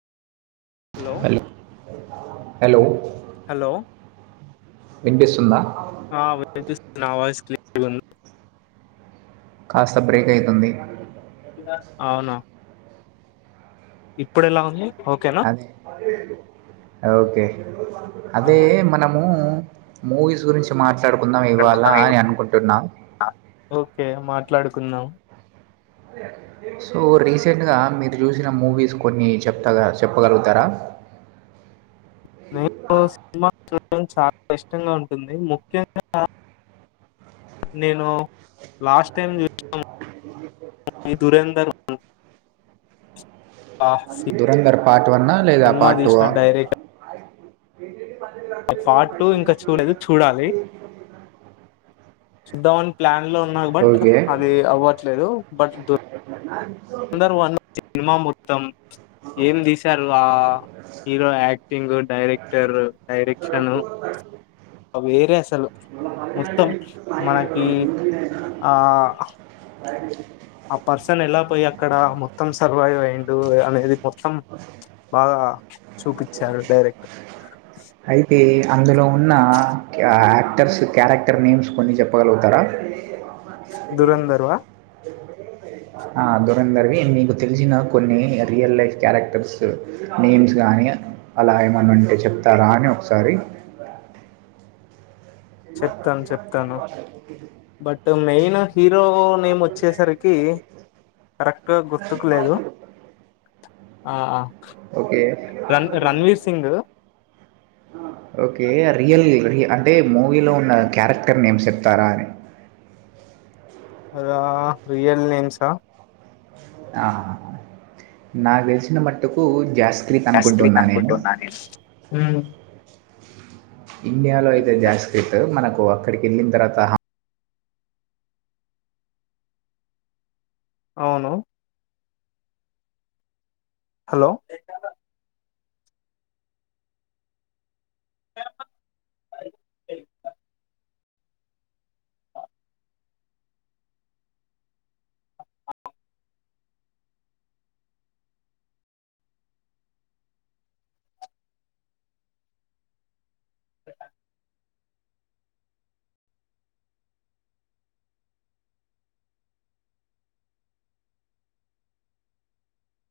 Hello. Hello hello వినిపిస్తుందా ఆ వినిపిస్తుందా నా వాయిస్ క్లియర్ గా ఉందా కాస్త బ్రేక్ అయితుంది అవునా ఇప్పుడు ఎలా ఉంది. ఓకేనా అది ఓకే. అదే ఆహా. మనము మూవీస్ గురించి మార్చ ట్లడుకుందాం ఇవ్వాలా అని అనుకుంటున్నాం ఓకే మాట్లాడుకుందాం సో రీసెంట్గా మీరు చూసిన మూవీస్ కొన్ని చెప్తగా చెప్పగలుగుతారా నాకు సినిమా చూడడం చాలా ఇష్టంగా ఉంటుంది ముఖ్యంగా నేను లాస్ట్ టైం చూసినము. ఈ దురందర్ వన్ దురంధర్ పార్ట్ వన్నా లేదా సినిమా పార్ట్ తీసిన టూవా డైరెక్ట్ ఏంటిది పనిలేవు అంటుంది. పార్ట్ టూ పైసలు ఇంకా లేవు నా చూడలేదు దగ్గర చూడాలి ఏంటిది చూద్దామని ప్లాన్ లో ఉన్నా బట్ ఓకే అది అవ్వట్లేదు బట్ దురంధర్ వన్ [unintelligible] సినిమా మొత్తం ఏం తీశారు ఆ హీరో యాక్ట్ క్టింగ్ డైరెక్టర్ డైరక్షన్ వేరే అసలు మొత్తం మనకి ఆ ఆ పర్సన్ ఎలా పోయి అక్కడ మొత్తం సర్వైవయి అయ్యిండు అనేది మొత్తం బాగా చూపించారు డైరెక్టర్ అయితే అందులో ఉన్న యాక్టర్స్ క్యారెక్టర్ నేమ్స్ కొన్ని చెప్పగలుగుతారా దురంధర్ వా ఆ దూరందర్వి నీకు తెలిసిన కొన్ని రియల్ లైఫ్ క్యారెక్టర్స్ నేమ్స్ గాని అలా ఏమన్నా ఉంటే చెప్తారా అని ఒకసారి చెప్తాను చెప్తాను [unintelligible] బట్ మెయిన్ హీరో నేమ్ వచ్చేసరికి కరెక్ట్గా గుర్తుకు లేదు ఆ ఓకే రన్ రణవీర్ సింగ్ ఓకే రియల్ రి అంటే మూవీలో ఉన్న క్యారెక్టర్ నేమ్స్ చెప్తారా అని అదా రియల్ నేమ్సా ఆ నాకు తెలిసిన మట్టుకు జాస్ అస్త్రి కంప్యూటర్ [unintelligible] హ్మ్మ్ ఇండియాలో అయితే జాస్క్రిత్ మనకు అక్కడికి వెళ్ళిన తర్వాత అవును హలో